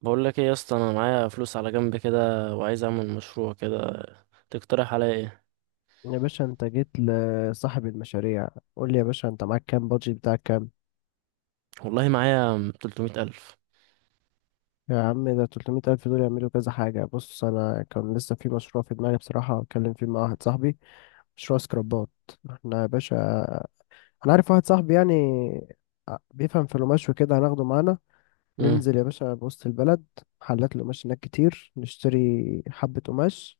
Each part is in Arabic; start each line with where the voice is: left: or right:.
right: بقول لك ايه يا اسطى؟ انا معايا فلوس على جنب كده، وعايز اعمل مشروع كده. تقترح عليا ايه؟
left: يا باشا انت جيت لصاحب المشاريع. قول لي يا باشا، انت معاك كام؟ بادجت بتاعك كام؟
right: والله معايا 300 الف.
left: يا عم، ده 300 ألف دول يعملوا كذا حاجة. بص، أنا كان لسه في مشروع في دماغي بصراحة، أتكلم فيه مع واحد صاحبي. مشروع سكرابات. احنا يا باشا، أنا عارف واحد صاحبي يعني، بيفهم في القماش وكده هناخده معانا.
right: امم.
left: ننزل يا باشا بوسط البلد، محلات القماش هناك كتير، نشتري حبة قماش.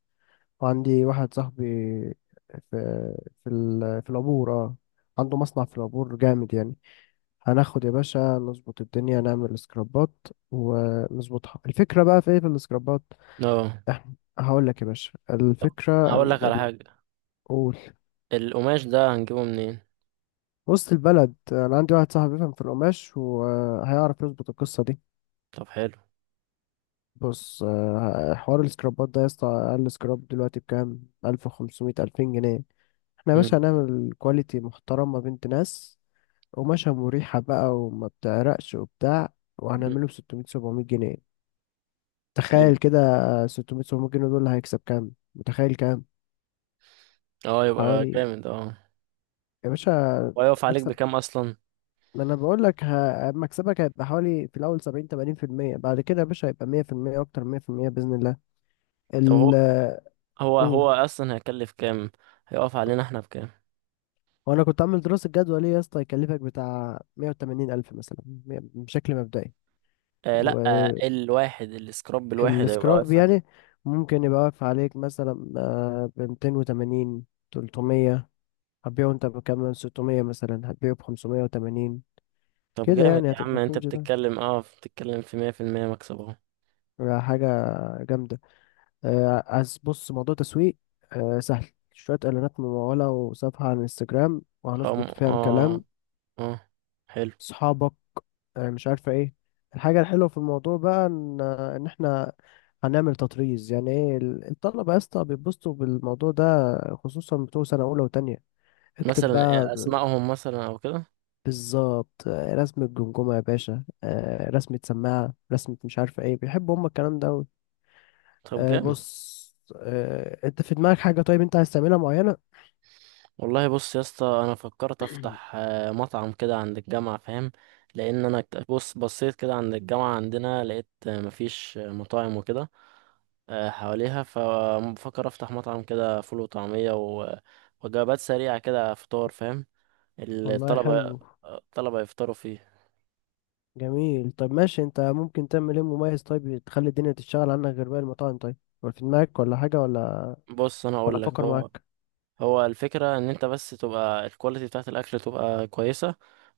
left: وعندي واحد صاحبي في العبور، اه، عنده مصنع في العبور جامد يعني. هناخد يا باشا نظبط الدنيا، نعمل سكرابات ونظبطها. الفكرة بقى في ايه في السكرابات؟
right: اه،
left: احنا هقول لك يا باشا،
right: طب
left: الفكرة
right: هقول
left: ان
right: لك على حاجه.
left: قول.
right: القماش ده هنجيبه منين؟
left: وسط البلد انا عندي واحد صاحبي بيفهم في القماش وهيعرف يظبط القصة دي.
right: طب حلو.
left: بص، حوار السكرابات ده يا اسطى، اقل سكراب دلوقتي بكام؟ 1500 2000 جنيه. احنا يا
right: امم.
left: باشا هنعمل كواليتي محترمة، بنت ناس، قماشة مريحة بقى، وما بتعرقش وبتاع، وهنعمله ب 600 700 جنيه.
right: حلو.
left: تخيل كده، 600 700 جنيه دول هيكسب كام؟ متخيل كام؟
right: اه يبقى
left: حوالي،
right: جامد اه.
left: يا باشا،
right: وهيقف عليك
left: مكسب.
right: بكام اصلا؟
left: ما انا بقول لك، مكسبك هيبقى حوالي في الاول 70 80%، بعد كده يا باشا هيبقى 100%، اكتر من 100% باذن الله.
right: طب
left: ال
right: هو هو
left: قول.
right: اصلا هيكلف كام؟ هيقف علينا احنا بكام؟
left: وانا كنت عامل دراسة جدوى، ليه يا اسطى؟ يكلفك بتاع 180 الف مثلا، بشكل مبدئي.
right: آه لا آه، الواحد، السكراب الواحد هيبقى
left: والسكراب
right: واقف علينا.
left: يعني ممكن يبقى واقف عليك مثلا ب 280 300، هتبيعه انت بكام؟ 600 مثلا، هتبيعه ب 580.
right: طب
left: كده
right: جامد
left: يعني
right: يا عم،
left: هتبقى في
right: انت
left: الرينج ده.
right: بتتكلم اه بتتكلم في 100%. مكسب اهو.
left: حاجة جامدة. عايز بص، موضوع تسويق سهل. شوية إعلانات ممولة وصفحة على الانستجرام، وهنظبط فيها
right: اه
left: الكلام.
right: اه حلو.
left: صحابك، مش عارفة ايه. الحاجة الحلوة في الموضوع بقى إن احنا هنعمل تطريز. يعني ايه؟ الطلبة يا اسطى بيتبسطوا بالموضوع ده، خصوصا بتوع سنة أولى وتانية. اكتب
right: مثلا
left: بقى
right: اسمائهم مثلا او كده.
left: بالظبط، رسمة جمجمة يا باشا، رسمة سماعة، رسمة مش عارفة ايه، بيحبوا هما الكلام ده.
right: طب جامد.
left: بص، انت في دماغك حاجة، طيب انت عايز تعملها معينة؟
right: والله بص يا اسطى، انا فكرت افتح مطعم كده عند الجامعه، فاهم؟ لان انا بص، بصيت كده عند الجامعه عندنا لقيت مفيش مطاعم وكده حواليها. فبفكر افتح مطعم كده، فول وطعميه وجبات سريعه كده، فطار، فاهم؟
left: والله
right: الطلبه،
left: حلو.
right: الطلبه يفطروا فيه.
left: جميل، طب ماشي، انت ممكن تعمل ايه مميز؟ طيب تخلي الدنيا تشتغل عنك غير باقي المطاعم؟ طيب، ولا في دماغك ولا حاجة، ولا
right: بص انا
left: ولا
right: اقول لك،
left: افكر
right: هو
left: معاك؟
right: هو الفكرة ان انت بس تبقى الكواليتي بتاعت الاكل تبقى كويسة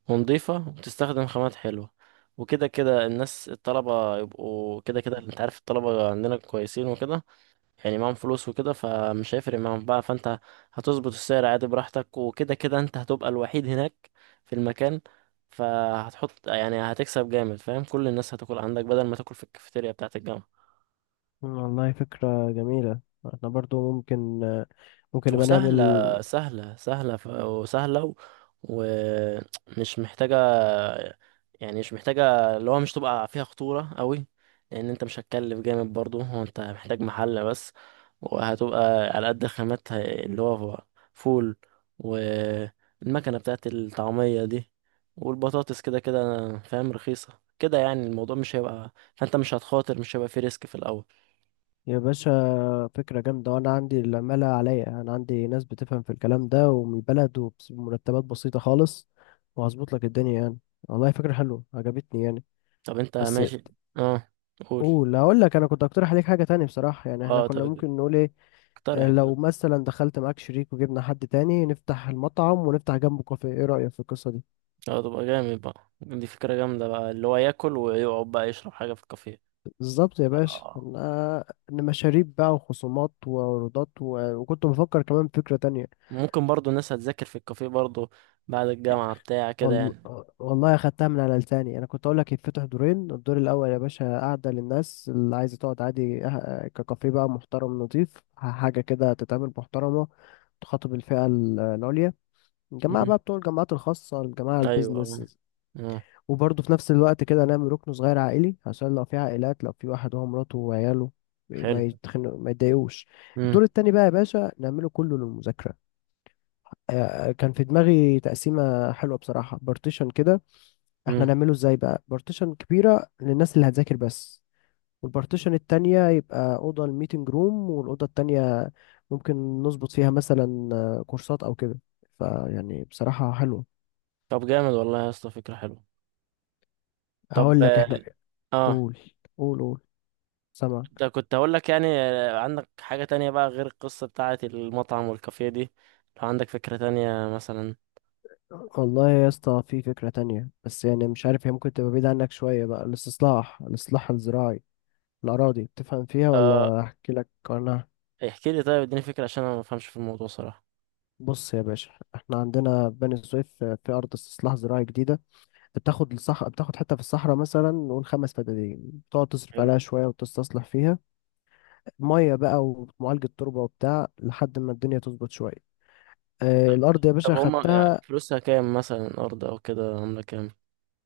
right: ونضيفة، وتستخدم خامات حلوة. وكده كده الناس، الطلبة، يبقوا كده كده انت عارف الطلبة عندنا كويسين وكده، يعني معاهم فلوس وكده، فمش هيفرق معاهم بقى. فانت هتظبط السعر عادي براحتك، وكده كده انت هتبقى الوحيد هناك في المكان. فهتحط، يعني هتكسب جامد، فاهم؟ كل الناس هتاكل عندك بدل ما تاكل في الكافيتيريا بتاعت الجامعة.
left: والله فكرة جميلة. احنا برضو ممكن ممكن نبقى نعمل،
right: وسهلة سهلة وسهلة، و- ومش محتاجة، يعني مش محتاجة اللي هو مش تبقى فيها خطورة قوي. لأن أنت مش هتكلف جامد برضو، هو أنت محتاج محل بس، وهتبقى على قد خامات اللي هو فول، والمكنة بتاعت الطعمية دي، والبطاطس. كده كده فاهم رخيصة كده، يعني الموضوع مش هيبقى، فأنت مش هتخاطر، مش هيبقى فيه ريسك في الأول.
left: يا باشا، فكرة جامدة. وانا عندي العمالة عليا، انا عندي ناس بتفهم في الكلام ده ومن البلد وبمرتبات بسيطة خالص، وهظبط لك الدنيا يعني. والله فكرة حلوة عجبتني يعني.
right: طب أنت
left: بس
right: ماشي. اه قول.
left: قول. هقول لك، انا كنت اقترح عليك حاجه تاني بصراحه. يعني احنا
right: اه
left: كنا
right: طب،
left: ممكن نقول ايه؟
right: اقترح اقترح.
left: لو مثلا دخلت معاك شريك وجبنا حد تاني، نفتح المطعم ونفتح جنبه كافيه، ايه رايك في القصه دي؟
right: اه تبقى جامد بقى، دي فكرة جامدة بقى، اللي هو ياكل ويقعد بقى يشرب حاجة في الكافيه.
left: بالظبط يا باشا،
right: اه.
left: انا إن مشاريب بقى وخصومات وعروضات وكنت بفكر كمان فكره تانية.
right: ممكن برضو الناس هتذاكر في الكافيه برضو بعد الجامعة بتاع كده
left: وال...
right: يعني.
left: والله اخدتها من على لساني. انا كنت اقول لك يتفتح دورين. الدور الاول يا باشا قاعده للناس اللي عايزه تقعد عادي، ككافيه بقى محترم نظيف، حاجه كده تتعمل محترمه، تخاطب الفئه العليا، الجماعة
right: مم.
left: بقى بتوع الجامعات الخاصة، الجماعة
right: ايوه اه.
left: البيزنس.
right: آه.
left: وبرضه في نفس الوقت كده، نعمل ركن صغير عائلي، عشان لو في عائلات، لو في واحد هو مراته وعياله، ما
right: حلو.
left: يتخنق، ما يتضايقوش.
right: مم.
left: الدور التاني بقى يا باشا نعمله كله للمذاكرة. كان في دماغي تقسيمة حلوة بصراحة، بارتيشن كده.
right: مم.
left: احنا نعمله ازاي بقى؟ بارتيشن كبيرة للناس اللي هتذاكر بس، والبارتيشن التانية يبقى أوضة الميتنج روم، والأوضة التانية ممكن نظبط فيها مثلا كورسات أو كده. فيعني بصراحة حلوة.
right: طب جامد والله يا اسطى، فكرة حلوة. طب
left: هقول لك
right: اه.
left: احنا،
right: آه.
left: قول قول قول، سامعك.
right: انت كنت هقول لك، يعني عندك حاجة تانية بقى غير القصة بتاعة المطعم والكافيه دي؟ لو عندك فكرة تانية مثلا
left: والله يا اسطى في فكرة تانية، بس يعني مش عارف هي ممكن تبقى بعيدة عنك شوية بقى. الإصلاح الزراعي، الأراضي، بتفهم فيها،
right: آه
left: ولا أحكي لك عنها؟
right: احكي لي طيب، اديني فكرة، عشان انا ما بفهمش في الموضوع صراحة.
left: بص يا باشا، احنا عندنا في بني سويف في أرض استصلاح زراعي جديدة. بتاخد حتة في الصحراء، مثلا نقول 5 فدادين، تقعد تصرف
right: حلو.
left: عليها شوية وتستصلح فيها، مية بقى ومعالجة تربة وبتاع، لحد ما الدنيا تظبط شوية. الأرض يا باشا
right: طب هما
left: خدتها.
right: يعني فلوسها كام مثلا الأرض أو كده، عاملة كام؟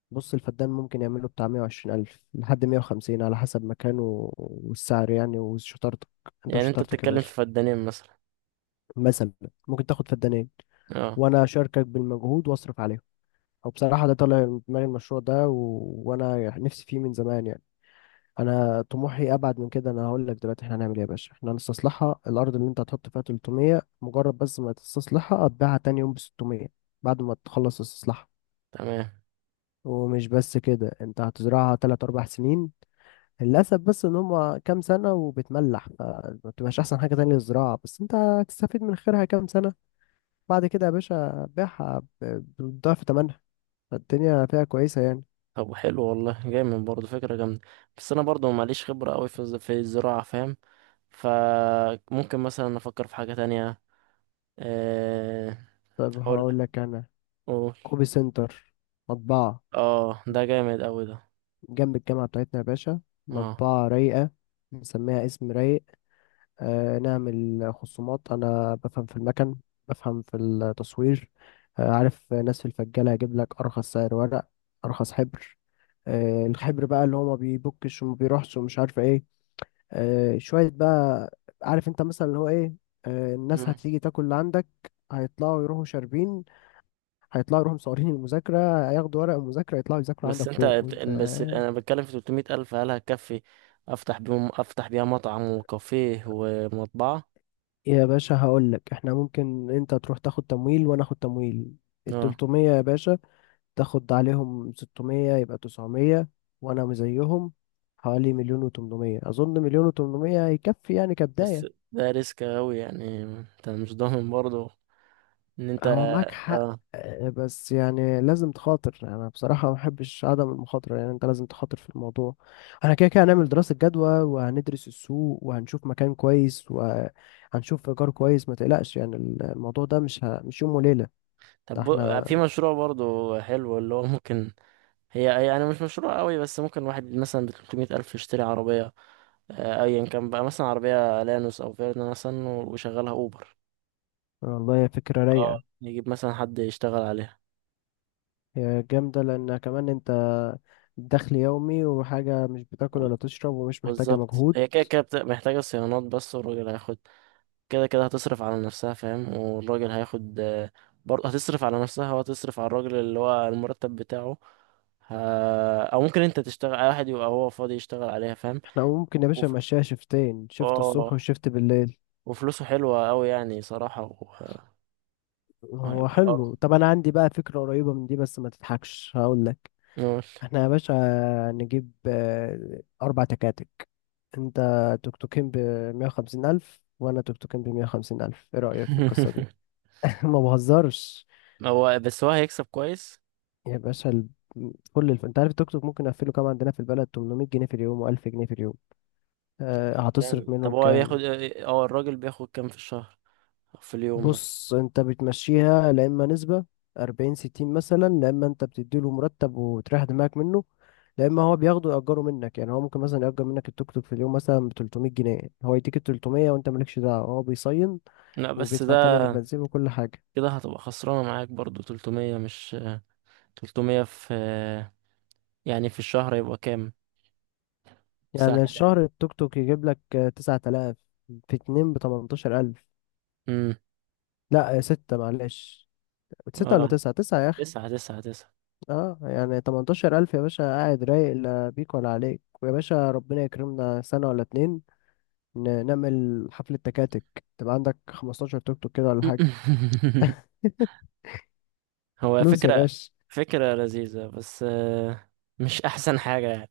left: بص، الفدان ممكن يعمله بتاع 120 ألف لحد 150 على حسب مكانه والسعر يعني، وشطارتك، انت
right: يعني أنت
left: وشطارتك يا
right: بتتكلم في
left: باشا.
right: فدانين مثلا.
left: مثلا ممكن تاخد فدانين،
right: اه.
left: وانا اشاركك بالمجهود واصرف عليهم. او بصراحة، ده طالع من دماغي المشروع ده وانا نفسي فيه من زمان يعني. انا طموحي ابعد من كده. انا هقول لك دلوقتي احنا هنعمل ايه يا باشا. احنا هنستصلحها الارض، اللي انت هتحط فيها 300 مجرد، بس ما تستصلحها، هتبيعها تاني يوم ب 600 بعد ما تخلص استصلاحها.
right: تمام.
left: ومش بس كده، انت هتزرعها 3 4 سنين. للأسف بس إن هما كام سنة وبتملح فما بتبقاش أحسن حاجة تانية للزراعة، بس أنت هتستفيد من خيرها كام سنة. بعد كده يا باشا بيعها بضعف تمنها. فالدنيا فيها كويسة يعني.
right: طب حلو والله، جامد برضه، فكرة جامدة. بس أنا برضه ماليش خبرة أوي في في الزراعة، فاهم؟ فممكن مثلا أفكر في حاجة تانية آه،
left: طب هقول
right: أقول
left: لك أنا،
right: أقول.
left: كوبي سنتر، مطبعة
right: اه ده جامد أوي ده.
left: جنب الجامعة بتاعتنا يا باشا،
right: اه.
left: مطبعة رايقة، نسميها اسم رايق. نعمل خصومات. أنا بفهم في المكن، بفهم في التصوير. عارف ناس في الفجالة، هجيب لك أرخص سعر ورق، أرخص حبر. الحبر بقى اللي هو ما بيبكش وما بيروحش ومش عارف ايه. شوية بقى، عارف انت مثلا اللي هو ايه. الناس
right: مم.
left: هتيجي تاكل اللي عندك، هيطلعوا يروحوا شاربين، هيطلعوا يروحوا مصورين المذاكرة، هياخدوا ورق المذاكرة، يطلعوا يذاكروا
right: بس
left: عندك
right: أنت
left: فوق، وانت
right: بس أنا بتكلم في 300 ألف، هل هتكفي أفتح بيهم، أفتح بيها مطعم وكافيه ومطبعة؟
left: يا باشا هقول لك احنا ممكن انت تروح تاخد تمويل وانا اخد تمويل. ال
right: اه
left: 300 يا باشا تاخد عليهم 600، يبقى 900، وانا زيهم، حوالي مليون و800. اظن مليون و800 هيكفي يعني
right: بس
left: كبداية.
right: ده ريسك أوي يعني، انت مش ضامن برضو ان انت.
left: هو معاك حق،
right: اه
left: بس يعني لازم تخاطر. انا بصراحة ما بحبش عدم المخاطرة، يعني انت لازم تخاطر في الموضوع. احنا كده كده هنعمل دراسة جدوى وهندرس السوق وهنشوف مكان كويس وهنشوف ايجار كويس، ما تقلقش يعني. الموضوع ده مش يوم وليلة. ده
right: طب،
left: احنا،
right: في مشروع برضو حلو اللي هو ممكن، هي يعني مش مشروع قوي، بس ممكن واحد مثلا ب 300 ألف يشتري عربية أيا كان بقى، مثلا عربية لانوس أو فيرنا مثلا، ويشغلها أوبر.
left: والله هي فكرة
right: اه
left: رايقة.
right: يجيب مثلا حد يشتغل عليها.
left: هي جامدة لان كمان انت دخل يومي، وحاجة مش بتاكل ولا تشرب ومش محتاجة
right: بالظبط،
left: مجهود.
right: هي كده كده محتاجة صيانات بس، والراجل هياخد. كده كده هتصرف على نفسها، فاهم، والراجل هياخد برضه هتصرف على نفسها وهتصرف على الراجل اللي هو المرتب بتاعه. او ممكن انت تشتغل، اي واحد يبقى هو فاضي يشتغل عليها، فاهم.
left: احنا ممكن يا باشا
right: وف...
left: نمشيها شفتين، شفت الصبح
right: اه
left: وشفت بالليل.
right: وفلوسه حلوة اوي يعني صراحة.
left: هو
right: وهيبقى اه
left: حلو. طب انا عندي بقى فكرة قريبة من دي، بس ما تضحكش، هقول لك.
right: نقول
left: احنا يا باشا نجيب 4 تكاتك. انت توك توكين ب 150 الف، وانا توك توكين ب 150 الف، ايه رأيك في القصة دي؟ ما بهزرش.
right: هو بس هو هيكسب كويس.
left: يا باشا انت عارف التوك توك ممكن اقفله كام عندنا في البلد؟ 800 جنيه في اليوم، و1000 جنيه في اليوم.
right: طب يعني
left: هتصرف
right: جامد. طب
left: منهم
right: هو
left: كام؟
right: بياخد اه، الراجل بياخد كام في الشهر أو في اليوم مثلا؟
left: بص، انت بتمشيها لا اما نسبة 40 60 مثلا، لا اما انت بتديله مرتب وتريح دماغك منه، لا اما هو بياخده يأجره منك. يعني هو ممكن مثلا يأجر منك التوك توك في اليوم مثلا ب 300 جنيه. هو يديك ال 300، وانت مالكش دعوة، هو بيصين
right: لا بس ده
left: وبيدفع تمن البنزين وكل حاجة.
right: كده هتبقى خسرانة معاك برضو. 300 مش 300 في، يعني في الشهر يبقى كام؟
left: يعني
right: 9,000.
left: الشهر التوك توك يجيب لك 9,000، في اتنين ب 18,000.
right: امم.
left: لا ستة معلش، ستة ولا
right: اه
left: تسعة، تسعة يا أخي.
right: تسعة تسعة تسعة.
left: اه، يعني 18,000 يا باشا، قاعد رايق، لا بيك ولا عليك. ويا باشا ربنا يكرمنا سنة ولا اتنين، نعمل حفلة تكاتك، تبقى عندك 15 توك توك كده ولا حاجة.
right: هو
left: فلوس يا
right: فكرة،
left: باشا.
right: فكرة لذيذة، بس مش أحسن حاجة يعني.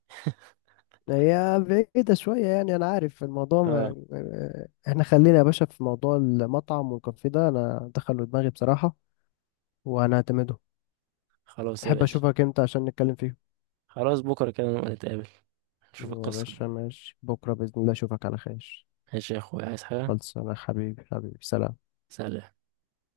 left: هي بعيدة شوية يعني، أنا عارف الموضوع.
right: اه
left: إحنا خلينا يا باشا في موضوع المطعم والكافيه ده، أنا دخله دماغي بصراحة، وأنا هعتمده.
right: خلاص يا
left: تحب
right: باشا.
left: أشوفك إمتى عشان نتكلم فيه؟
right: خلاص، بكرة كده نبقى نتقابل نشوف
left: يا
right: القصة.
left: باشا ماشي، بكرة بإذن الله أشوفك على خير.
right: ماشي يا أخويا، عايز حاجة؟
left: خلص أنا، حبيبي حبيبي، سلام.
right: سلام.